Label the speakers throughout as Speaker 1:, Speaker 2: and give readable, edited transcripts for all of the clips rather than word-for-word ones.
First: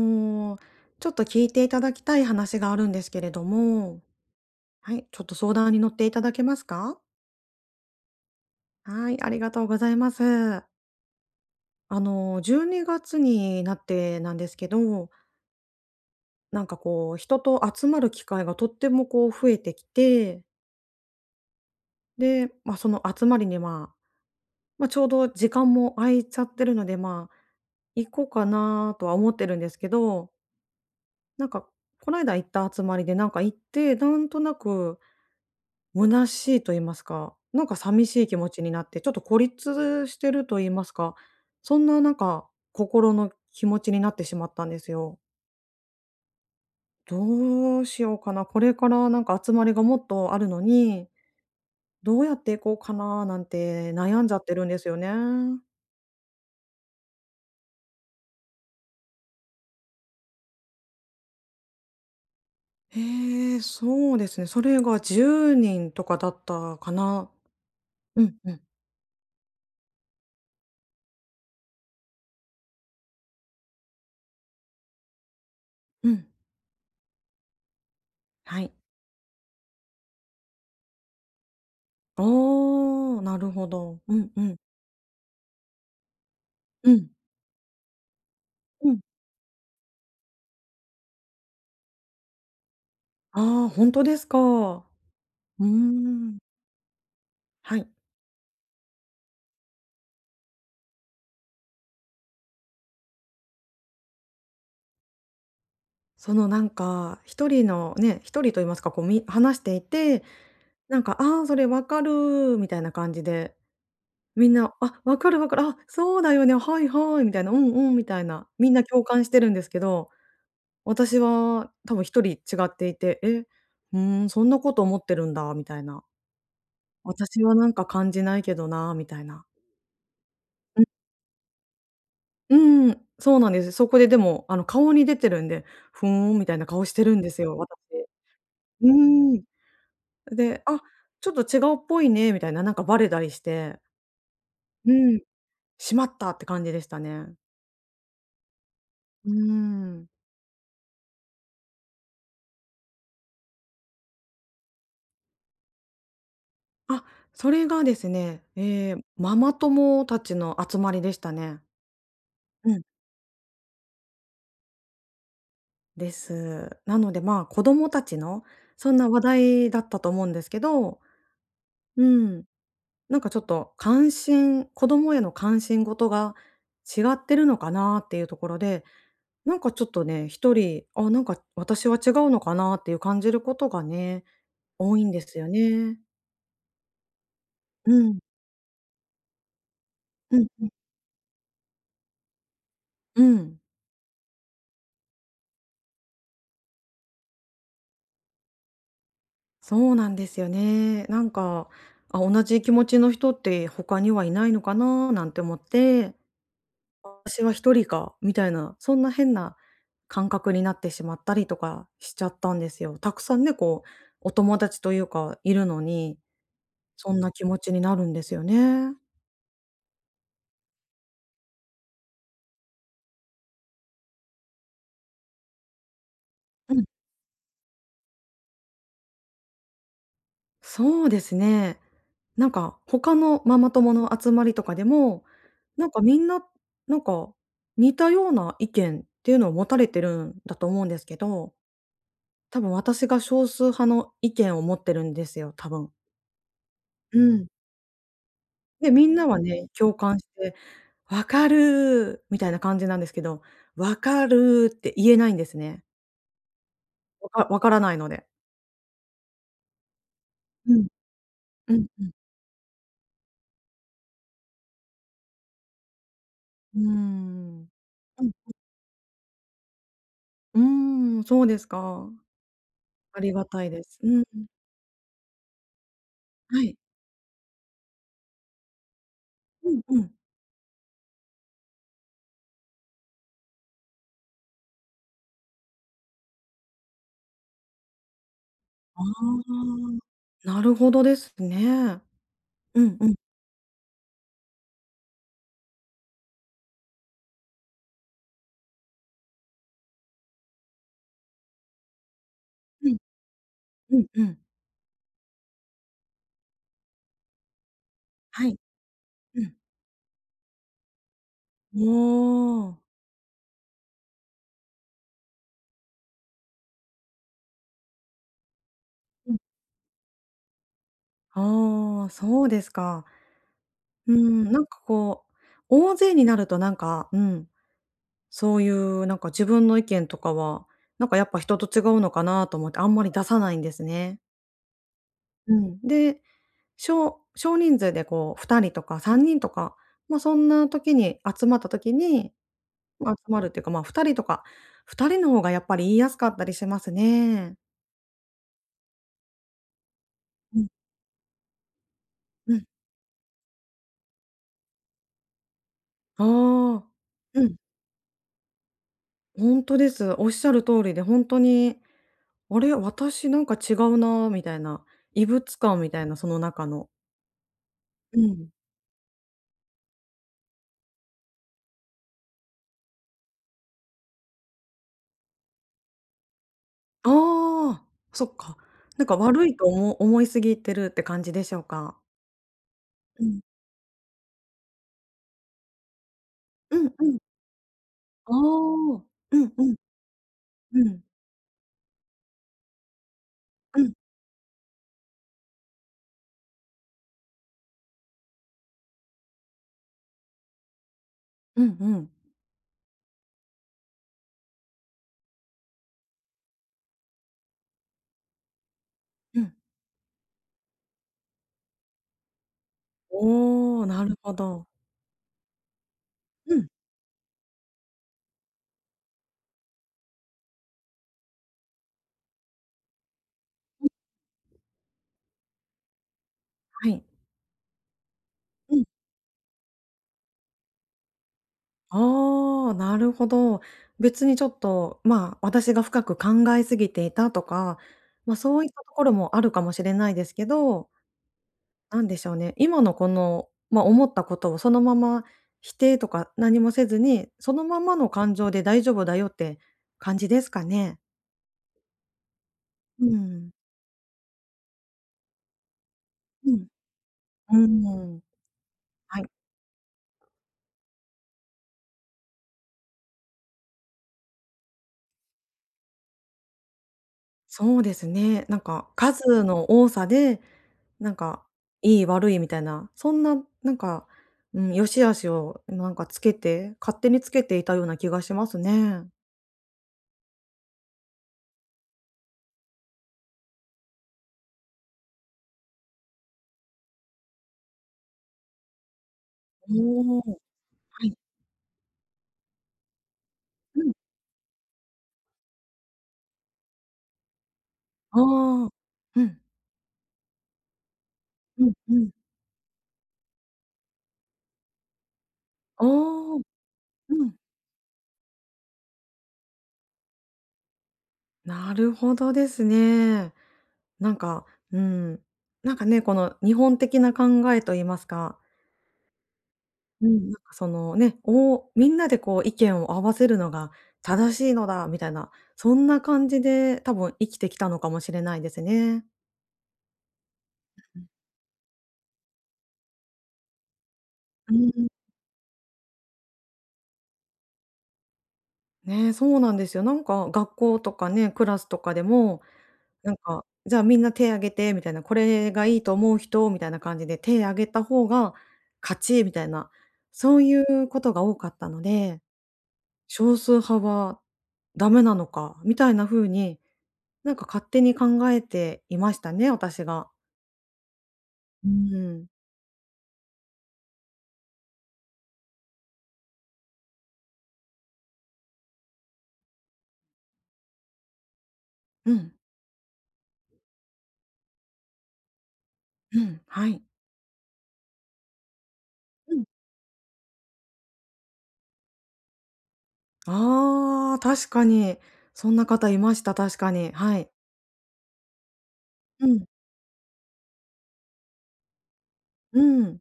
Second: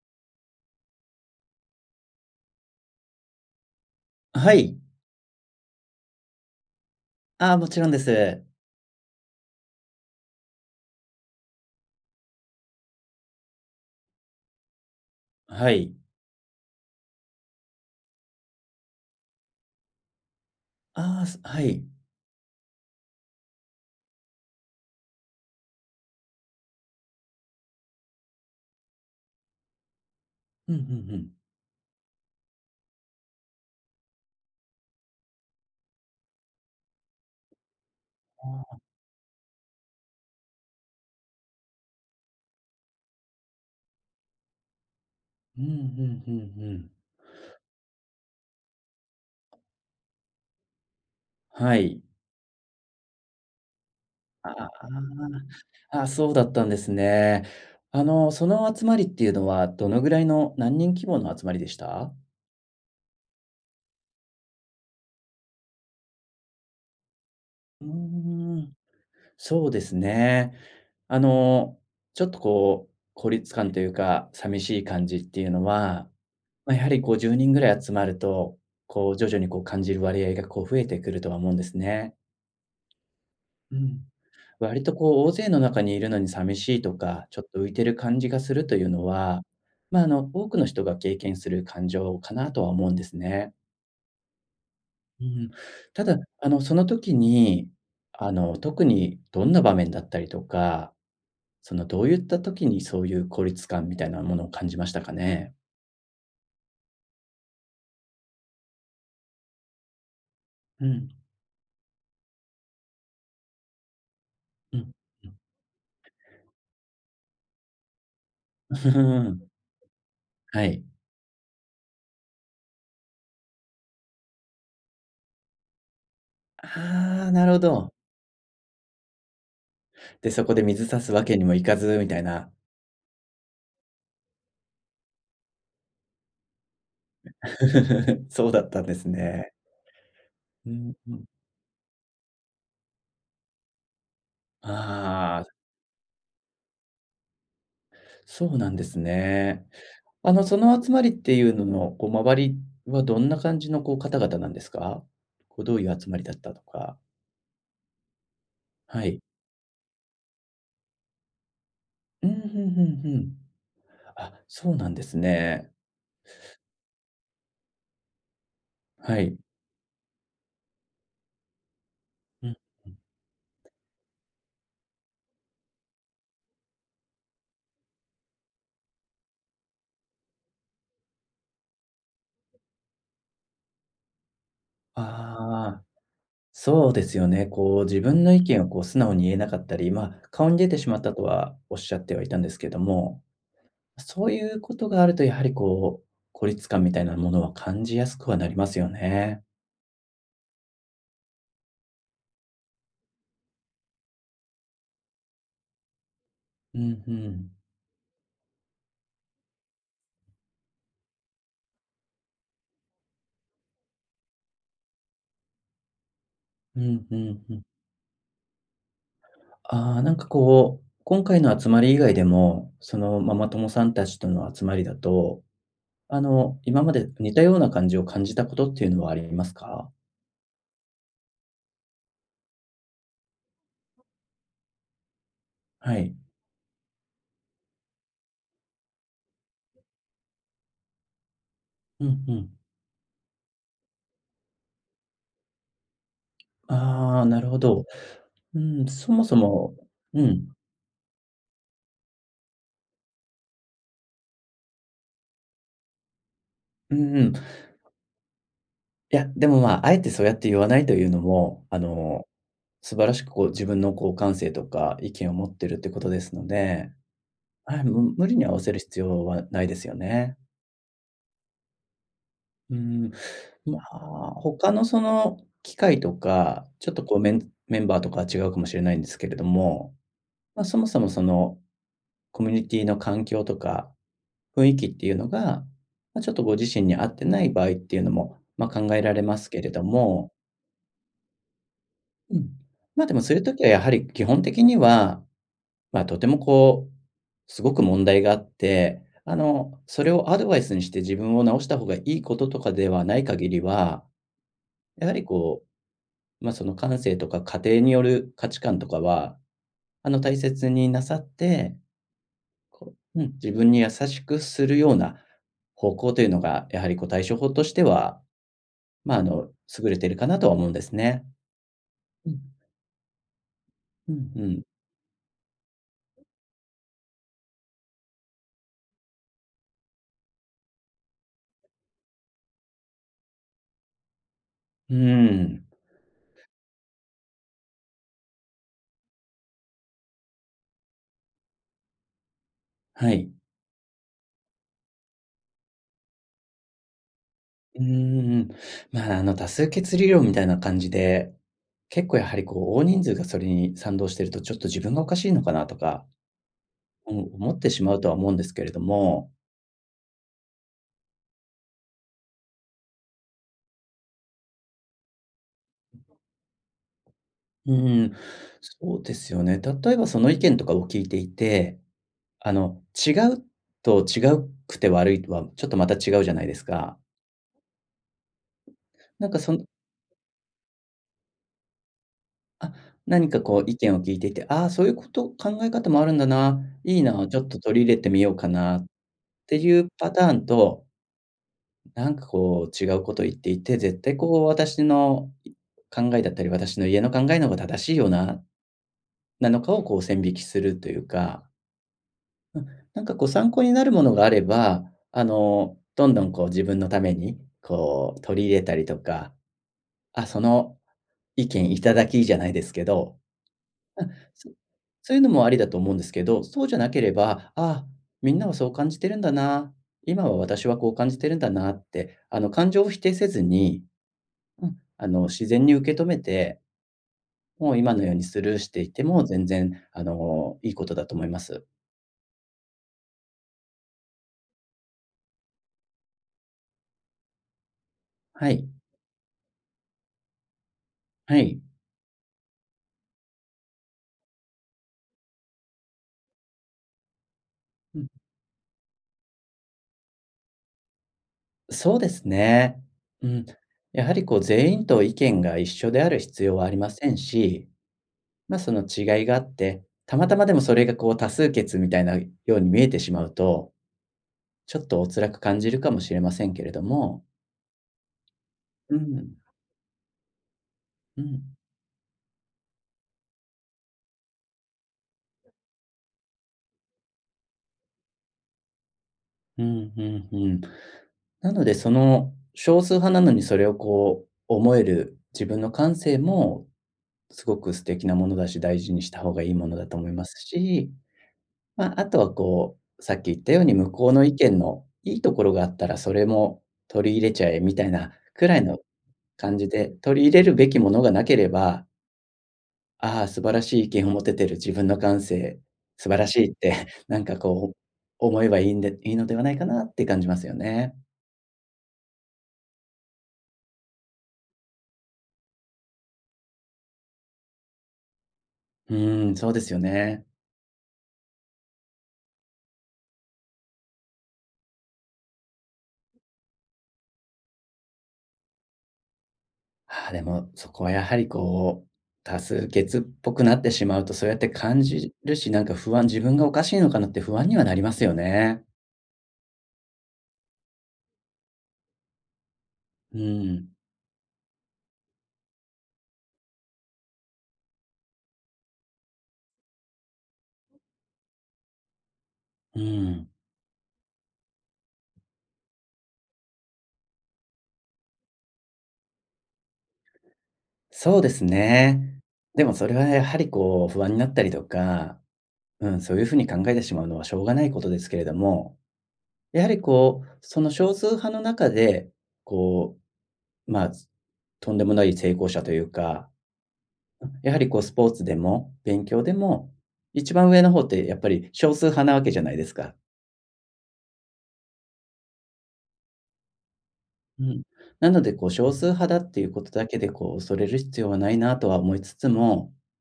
Speaker 1: もう、ちょっと聞いていただきたい話があるんですけれども、
Speaker 2: はい。
Speaker 1: はい、ちょっと相談に乗っていただけますか？
Speaker 2: ああ、もちろんです。
Speaker 1: はい、ありがとうございます。12月にがつになってなんですけど、
Speaker 2: はい。
Speaker 1: 人と集まる機会がとってもこう増えてきて、
Speaker 2: ああ、すはい。
Speaker 1: で、その集まりに、ちょうど時間も空いちゃってるので、行こうかなとは思ってるんですけど、
Speaker 2: うんうんうん。
Speaker 1: なんかこないだ行った集まりでなんか行って、なんとなく虚しいと言いますか、なんか寂しい気持ちになって、ちょっと孤立してると言いますか、そんななんか心の気持ちになってしまったんですよ。
Speaker 2: うんうんうんうん。
Speaker 1: どうしようかな、これからなんか集まりがもっとあるのに、
Speaker 2: はい。
Speaker 1: どうやっていこうかななんて悩んじゃっ
Speaker 2: あ
Speaker 1: てるん
Speaker 2: あ、
Speaker 1: です
Speaker 2: あ
Speaker 1: よね。
Speaker 2: あ。そうだったんですね。その集まりっていうのは、どのぐらいの何人規模の集まりでした？
Speaker 1: へえ、そうですね。それが10人とかだったかな。
Speaker 2: う
Speaker 1: うんうん。
Speaker 2: ーん、そうですね。あの、ちょっとこう、孤立感というか、寂しい感じっていうのは、
Speaker 1: うん。
Speaker 2: まあ、やはりこう10人ぐらい集まると、
Speaker 1: はい。
Speaker 2: こう徐々にこう感じる割合がこう増えてくるとは思うんですね。
Speaker 1: ああ、なるほ
Speaker 2: う
Speaker 1: ど。
Speaker 2: ん。
Speaker 1: うんうん。
Speaker 2: 割とこう大勢の中にいるのに寂しい
Speaker 1: う
Speaker 2: と
Speaker 1: ん。
Speaker 2: か、ちょっと浮いてる感じがするという
Speaker 1: うん。
Speaker 2: のは、まあ、多くの人が経験する感情かなとは思うんですね。
Speaker 1: ああ、本当ですか。う
Speaker 2: うん。
Speaker 1: ー
Speaker 2: ただ、
Speaker 1: ん。
Speaker 2: その時に、
Speaker 1: はい。
Speaker 2: 特にどんな場面だったりとか、そのどういった時にそういう孤立感みたいなものを感じましたかね？
Speaker 1: そのなんか、一人のね、一人と言いますか、こうみ話していて、
Speaker 2: う
Speaker 1: なん
Speaker 2: ん、
Speaker 1: か、ああ、それわかるみたいな感じで、みんな、
Speaker 2: うん、
Speaker 1: あ、わ
Speaker 2: う
Speaker 1: か
Speaker 2: ん
Speaker 1: るわかる、あ、そうだよね、はいはいみたいな、うんうんみたいな、みんな共感してるん ですけど、
Speaker 2: はい。
Speaker 1: 私は多分一人違っていて、うーん、そんなこと思ってるんだみたいな。
Speaker 2: ああ、
Speaker 1: 私
Speaker 2: なる
Speaker 1: は
Speaker 2: ほ
Speaker 1: なんか
Speaker 2: ど。
Speaker 1: 感じないけどなみたいな。
Speaker 2: で、そこで水差すわけにもいかずみたいな。
Speaker 1: うん、そうなんです。そこででも、顔に出てるんで、ふーんみたいな顔してるんですよ、私。
Speaker 2: そうだったん
Speaker 1: う
Speaker 2: です
Speaker 1: ーん。
Speaker 2: ね。
Speaker 1: で、
Speaker 2: う
Speaker 1: あ、
Speaker 2: んうん。
Speaker 1: ちょっと違うっぽいねみたいな、なんかバレたりして、うん。
Speaker 2: ああ、
Speaker 1: しまったって感じでしたね。
Speaker 2: そうなんです
Speaker 1: うー
Speaker 2: ね。
Speaker 1: ん。
Speaker 2: その集まりっていうのの、こう、周りはどんな感じの、こう、方々なんですか？こう、どういう集まりだったとか。
Speaker 1: あ、それがですね、
Speaker 2: はい。
Speaker 1: ママ友たちの集まりでしたね。
Speaker 2: うん、うんう
Speaker 1: うん。
Speaker 2: んうん。あ、そうなんですね。
Speaker 1: です。なので、子供たちの、そんな
Speaker 2: は
Speaker 1: 話
Speaker 2: い。
Speaker 1: 題だったと思うんですけど、うん、
Speaker 2: うん、うん。
Speaker 1: なんかちょっと関心子供への関心事が違ってるのかなっていうところで、なんかちょっとね、一人、あ、なんか私は違うのかなっていう感じることがね、多いんですよ
Speaker 2: ああ、
Speaker 1: ね。
Speaker 2: そうですよね。こう、
Speaker 1: う
Speaker 2: 自
Speaker 1: ん。
Speaker 2: 分の意見を、こう、素直に言えなかったり、まあ、
Speaker 1: うん
Speaker 2: 顔に
Speaker 1: う
Speaker 2: 出
Speaker 1: ん。
Speaker 2: てしまったとはおっしゃってはいたんですけども、
Speaker 1: うん、
Speaker 2: そういうことがあると、やはり、こう、孤立感みたいなものは感じやすくはなりますよね。
Speaker 1: そうなんですよね。なんか、あ、同じ気持ちの人って他にはいないのかななんて思って、
Speaker 2: うん、う
Speaker 1: 私
Speaker 2: ん。
Speaker 1: は一人かみたいな、そんな変な感覚になってしまったりとかしちゃったんですよ。たくさんね、こう、お友達というか、いるのに、
Speaker 2: うん
Speaker 1: そ
Speaker 2: う
Speaker 1: んな
Speaker 2: ん
Speaker 1: 気
Speaker 2: う
Speaker 1: 持
Speaker 2: ん。
Speaker 1: ちになるんですよね。
Speaker 2: ああ、なんかこう、今回の集まり以外でも、そのママ友さんたちとの集まりだと、
Speaker 1: う
Speaker 2: 今
Speaker 1: ん。
Speaker 2: まで似たような感じを感じたことっていうのはありますか？
Speaker 1: そうですね。なんか他のママ友の集まりとかでも、なん
Speaker 2: は
Speaker 1: か
Speaker 2: い。
Speaker 1: みんな、なんか似たような意見っていうのを持たれてるんだと思うんですけど、
Speaker 2: うんうん。
Speaker 1: 多分私が少数派の意見を持ってるんですよ、多分。う
Speaker 2: ああ、な
Speaker 1: ん。
Speaker 2: るほど。うん、
Speaker 1: で、み
Speaker 2: そ
Speaker 1: ん
Speaker 2: も
Speaker 1: な
Speaker 2: そ
Speaker 1: はね、
Speaker 2: も
Speaker 1: 共感
Speaker 2: う
Speaker 1: し
Speaker 2: ん。
Speaker 1: て、「わかる」みたいな感じなんですけど、「わかる」って言えないんですね。
Speaker 2: うんう
Speaker 1: わ
Speaker 2: ん。い
Speaker 1: かわからないので。
Speaker 2: や、でも、まあ、あえてそうやって言わ
Speaker 1: う
Speaker 2: ない
Speaker 1: ん。
Speaker 2: というのも、
Speaker 1: うんうん。
Speaker 2: 素晴らしくこう自分のこう感性とか意見を持ってるってことですの
Speaker 1: うー
Speaker 2: で、
Speaker 1: ん。
Speaker 2: はい、む
Speaker 1: う
Speaker 2: 無
Speaker 1: ん。
Speaker 2: 理に合わせる必要はないですよね。
Speaker 1: うーん、そうですか。
Speaker 2: うーん、
Speaker 1: ありがたい
Speaker 2: ま
Speaker 1: です。うん、
Speaker 2: あ、他のその機会と
Speaker 1: は
Speaker 2: か、
Speaker 1: い。
Speaker 2: ちょっとこうメンバーとかは違うかもしれないんですけれど
Speaker 1: うん
Speaker 2: も、
Speaker 1: うん。
Speaker 2: まあ、そもそもそのコミュニティの環境とか雰囲気っていうのが、まあ、ちょっとご自身に合ってない場合っていうのも、まあ、考え
Speaker 1: あ
Speaker 2: られますけれ
Speaker 1: あ、
Speaker 2: ども、
Speaker 1: なるほどですね。
Speaker 2: うん。
Speaker 1: うん
Speaker 2: ま、
Speaker 1: う
Speaker 2: で
Speaker 1: ん。
Speaker 2: もそういう時はやはり基本的には、ま、とてもこう、すごく問題があって、それをアドバイスにして自分を直した方がいいこととかで
Speaker 1: うん
Speaker 2: はない限り
Speaker 1: う
Speaker 2: は、
Speaker 1: んうん。
Speaker 2: やはりこうまあ、その感性とか家庭による価
Speaker 1: はい。
Speaker 2: 値観とかは、
Speaker 1: うん。
Speaker 2: 大切になさって、
Speaker 1: おお。
Speaker 2: こううん、自分に優しくするような方向というのが、やはりこう対処法としては、まあ、優れているかなとは思うんですね。
Speaker 1: ああ、
Speaker 2: うん、
Speaker 1: そうですか。
Speaker 2: う
Speaker 1: う
Speaker 2: ん、う
Speaker 1: ん、
Speaker 2: ん。
Speaker 1: 大勢になるとなんか、うん、そういうなんか自分の意見とかは、なんかやっぱ人と違うのかなと思ってあんまり出さないんですね。
Speaker 2: うー
Speaker 1: う
Speaker 2: ん、
Speaker 1: ん。で、少少人数でこう2人とか3人とか、ま、そんな時に集まった時に
Speaker 2: は
Speaker 1: 集
Speaker 2: い。
Speaker 1: まるっていうか、まあ、2人とか、2人の方がやっぱり言いやすかったりしますね。
Speaker 2: うんうんうんうーんはいうんんまあ、多数決理論みたいな
Speaker 1: うん、
Speaker 2: 感じで、結構やはり
Speaker 1: うん。
Speaker 2: こう大人数がそれに賛同してると、ちょっと自分がおかしいのかなとか、
Speaker 1: ああ、
Speaker 2: うん、
Speaker 1: う
Speaker 2: 思
Speaker 1: ん、
Speaker 2: ってしまうとは思うんですけれども
Speaker 1: ほんとです。おっしゃる通りで、ほんとに、あれ、私なんか違うなみたいな、異物感みたいな、その中の。
Speaker 2: うん、
Speaker 1: うん。
Speaker 2: そうですよね。例えばその意見とかを聞いていて、違うと違うくて悪いとは、ちょっとまた違うじゃないですか。
Speaker 1: ああ、そっか。なんか
Speaker 2: なんか
Speaker 1: 悪
Speaker 2: そ
Speaker 1: い
Speaker 2: の、
Speaker 1: とおも思いすぎてるって感じでしょうか？
Speaker 2: あ、
Speaker 1: う
Speaker 2: 何か
Speaker 1: ん。
Speaker 2: こう意見を聞いていて、ああ、そういうこと、考え方もあるんだな、
Speaker 1: うん
Speaker 2: いい
Speaker 1: うん。
Speaker 2: な、ちょっと取り入れてみよ
Speaker 1: ああ、
Speaker 2: うかなっ
Speaker 1: うんうん
Speaker 2: て
Speaker 1: うん。
Speaker 2: いうパターンと、
Speaker 1: うん。
Speaker 2: なんかこう違うこと言っていて、
Speaker 1: う
Speaker 2: 絶対こう私の考えだったり、私の家の考えの方が正しいよな、なのかをこう線引きするというか
Speaker 1: んうん。
Speaker 2: うん、なんかこう参考になるものがあれば、どんどんこう自分のために、こう取り入れたりとか、
Speaker 1: うん。
Speaker 2: あ、その意見いただきじゃないですけど、
Speaker 1: おお、な
Speaker 2: うん、
Speaker 1: るほ
Speaker 2: そ
Speaker 1: ど。
Speaker 2: そういうのもありだと思うんですけど、
Speaker 1: う
Speaker 2: そう
Speaker 1: ん、
Speaker 2: じゃなければ、あ、みんなはそう感じてるんだな、今は私はこう感じてるんだなって、あの感情を否定せずに、うん、あの自然に受け止めて、
Speaker 1: はい。
Speaker 2: もう今のようにスルーし
Speaker 1: う
Speaker 2: て
Speaker 1: ん。
Speaker 2: いても全然あのいいことだと思います。
Speaker 1: ああ、なるほど。別にちょっと、まあ、私が深く考えすぎていたとか、まあ、
Speaker 2: は
Speaker 1: そう
Speaker 2: い、
Speaker 1: いったところもあるかもしれないですけど、
Speaker 2: はい。
Speaker 1: なんでしょうね、今のこの、まあ、思ったことをそのまま否定とか何もせずに、そのままの感情で大丈夫だよって感じですかね？
Speaker 2: そうですね。
Speaker 1: う
Speaker 2: うん。
Speaker 1: ん。
Speaker 2: やはりこう全員と意見が一緒である必
Speaker 1: う
Speaker 2: 要は
Speaker 1: ん。
Speaker 2: ありません
Speaker 1: う
Speaker 2: し、
Speaker 1: ん。
Speaker 2: ま、その
Speaker 1: は
Speaker 2: 違い
Speaker 1: い、
Speaker 2: があって、たまたまでもそれがこう多数決みたいなように見えてしまうと、ちょっとお辛く感じるかもしれませんけれども、
Speaker 1: そうですね。なんか
Speaker 2: うん、
Speaker 1: 数の多さでなん
Speaker 2: う
Speaker 1: か、
Speaker 2: ん、
Speaker 1: いい悪いみたいな、そんな、なんか、うん、良し悪しをなんかつけて、勝手につけていたような気がしますね。
Speaker 2: うん、うん、うん。なのでその少数派なのにそれをこう思える自分の感性もすごく素敵なものだし、大事にした方がいいものだと思い
Speaker 1: お
Speaker 2: ます
Speaker 1: お、
Speaker 2: し
Speaker 1: はい。
Speaker 2: まあ、あとはこう、さっき言ったように
Speaker 1: う
Speaker 2: 向
Speaker 1: ん。
Speaker 2: こうの意見のいいところがあったら、それも取り入れちゃえみたいな
Speaker 1: あ
Speaker 2: くらい
Speaker 1: あ、
Speaker 2: の
Speaker 1: うん。
Speaker 2: 感じで、取り入れるべきものがなけれ
Speaker 1: うん
Speaker 2: ば、
Speaker 1: うん。
Speaker 2: ああ、素晴らしい意見を持ててる、自分の感性、
Speaker 1: あ
Speaker 2: 素晴らし
Speaker 1: あ、
Speaker 2: いって なん
Speaker 1: うん、
Speaker 2: かこう、思えばいいんでいいのではないかなって感じますよね。
Speaker 1: なるほどですね。なんか、うん、なんかね、この日本的な考えと言いますか、
Speaker 2: うーん、そうですよ
Speaker 1: うん
Speaker 2: ね。
Speaker 1: なん。かそのね、おみんなでこう意見を合わせるのが正しいのだみたいな、そんな感じで多分生きてきたのかもしれないですね。
Speaker 2: ああ、でもそこはやはりこう、多数決っぽくなってしまうと、そうやって
Speaker 1: う
Speaker 2: 感
Speaker 1: ん、
Speaker 2: じるし、なんか不安自分がおかしいのかなって不安にはなりますよね。
Speaker 1: ね、そうなんですよ。なんか学校とかね、クラスとかでも、なん
Speaker 2: う
Speaker 1: か、
Speaker 2: ん。
Speaker 1: じゃあみんな手挙げてみたいな、これがいいと思う人みたいな感じで、手挙げた方が勝ちみたいな、そういうことが多かったので、
Speaker 2: うん、
Speaker 1: 少数派はダメなのかみたいな風に、なんか勝手に考えていましたね、私が。
Speaker 2: そうです
Speaker 1: う
Speaker 2: ね。
Speaker 1: ん。
Speaker 2: でもそれはやはりこう不安になったりとか、うん、そういうふうに考えてしまうのはしょうがないことですけれども、やはりこう、その少数派の中で、
Speaker 1: うん、
Speaker 2: こう、まあ、とんでもない成功者という
Speaker 1: う
Speaker 2: か、
Speaker 1: ん、はい。
Speaker 2: やはりこうスポーツでも勉強で
Speaker 1: うん。
Speaker 2: も、一番上の方ってやっぱり少数派なわけじゃないですか。
Speaker 1: ああ、確かに。そんな方いました、確かに。はい。
Speaker 2: うん。なのでこう少数派だ
Speaker 1: う
Speaker 2: っ
Speaker 1: ん、
Speaker 2: てい
Speaker 1: う
Speaker 2: うことだけでこう恐れる必要はないなとは思いつつも、
Speaker 1: ん。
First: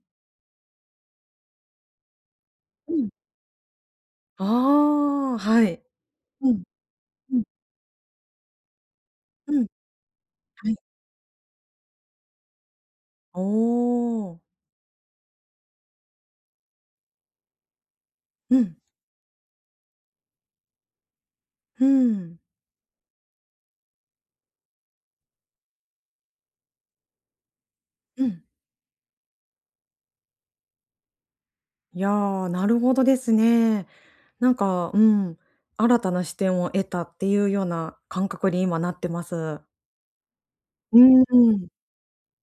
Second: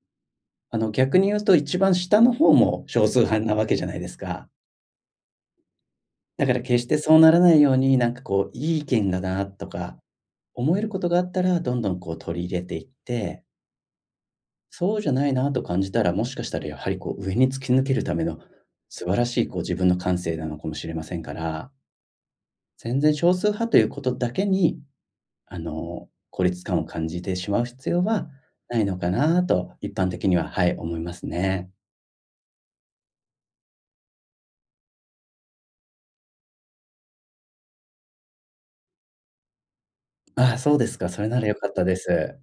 Speaker 2: 逆に言うと一番下の方も
Speaker 1: う
Speaker 2: 少
Speaker 1: ん。
Speaker 2: 数派なわけじゃないです
Speaker 1: あ
Speaker 2: か。
Speaker 1: あ、はい。
Speaker 2: だ
Speaker 1: う
Speaker 2: から
Speaker 1: ん、
Speaker 2: 決してそうな
Speaker 1: う
Speaker 2: ら
Speaker 1: ん、
Speaker 2: ないように、なんかこう、いい意見だな
Speaker 1: う
Speaker 2: と
Speaker 1: ん。
Speaker 2: か、
Speaker 1: はい。
Speaker 2: 思えることがあったら、どんどんこう取り入れていっ
Speaker 1: お
Speaker 2: て、
Speaker 1: お、
Speaker 2: そうじゃないなと感じたら、もしかしたらやはりこう上に突き抜けるための
Speaker 1: うん、
Speaker 2: 素晴らしいこう自分の感性なのかもしれませんから、
Speaker 1: うん。
Speaker 2: 全然少数派ということだけに、孤立感を感じてしまう必要
Speaker 1: う
Speaker 2: は
Speaker 1: ん。
Speaker 2: ないのかなと、一般的には、はい、思いますね。
Speaker 1: いやー、なるほどですね。なんか、うん、新たな視点を得たっていうような感覚に今なってます。
Speaker 2: ああ、そうです
Speaker 1: う
Speaker 2: か。そ
Speaker 1: ー
Speaker 2: れなら良かっ
Speaker 1: ん。
Speaker 2: たです。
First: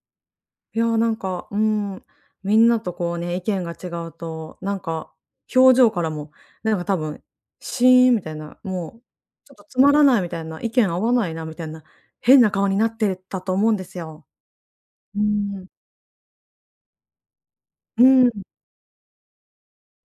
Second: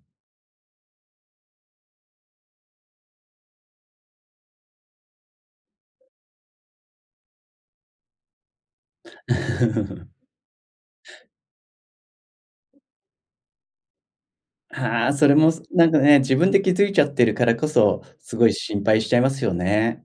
Speaker 1: いやー、なんか、うん、みんなとこうね、意見が違うと、なんか、表情からも、なんか多分、シーンみたいな、もう、ちょっとつまらない みたいな、意見合わないなみたいな、変な顔になってたと思うんですよ。
Speaker 2: ああ、
Speaker 1: う
Speaker 2: それも、す
Speaker 1: ん。
Speaker 2: なんかね、自分で気づいちゃってるからこそ、
Speaker 1: うん。
Speaker 2: すごい心配しちゃいますよね。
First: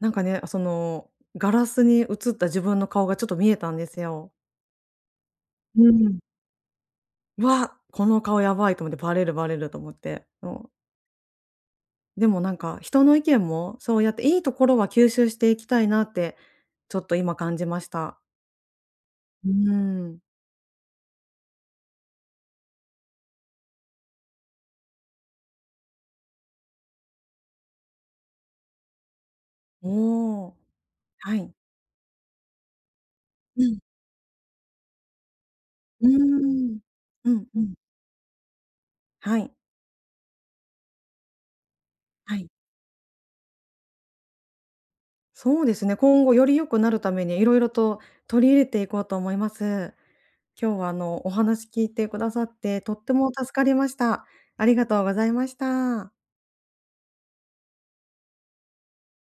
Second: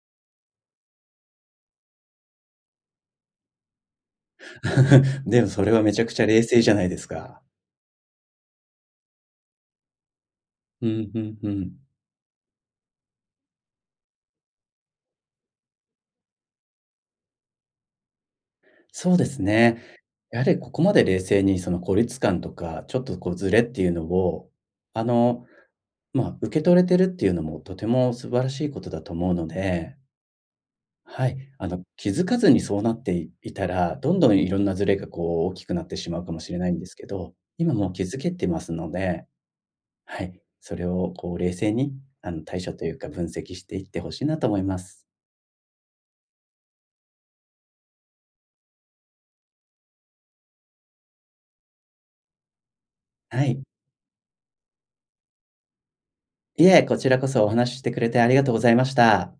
Speaker 1: なんかね、その、ガラスに映った自分の顔がちょっと見えたんですよ。
Speaker 2: でもそれは
Speaker 1: う
Speaker 2: めちゃく
Speaker 1: ん。
Speaker 2: ちゃ冷静じゃないですか。
Speaker 1: わ、この顔やばいと思ってバレるバレると思って。そう、
Speaker 2: うん、ふんふん。
Speaker 1: でもなんか人の意見もそうやっていいところは吸収していきたいなって、ちょっと今感じました。
Speaker 2: そうです
Speaker 1: うー
Speaker 2: ね。
Speaker 1: ん。
Speaker 2: やはりここまで冷静にその孤立感とか、ちょっとこうズレっていうのを、あの、まあ、受け取れてるっていうのもとても素晴らしいことだと思うので、
Speaker 1: おお、
Speaker 2: はい、
Speaker 1: はい。
Speaker 2: 気づかずにそうなっていい
Speaker 1: う
Speaker 2: た
Speaker 1: ん、
Speaker 2: ら、どんどんいろんなズレがこう大きくなって
Speaker 1: う
Speaker 2: し
Speaker 1: ー
Speaker 2: まうかもしれないん
Speaker 1: ん。
Speaker 2: ですけ
Speaker 1: う
Speaker 2: ど、
Speaker 1: んうん。
Speaker 2: 今
Speaker 1: ん。
Speaker 2: もう気づけてますので
Speaker 1: はい。
Speaker 2: はい。それをこう冷静に、
Speaker 1: はい。
Speaker 2: 対処というか分析していってほしいなと思います。
Speaker 1: そうですね、今後より良くなるために色々と取り入れていこうと思います。今日はお話聞いてくださって、とっても
Speaker 2: は
Speaker 1: 助
Speaker 2: い。
Speaker 1: かりました。ありがとうございました。
Speaker 2: いえ、こちらこそお話ししてくれてありがとうございました。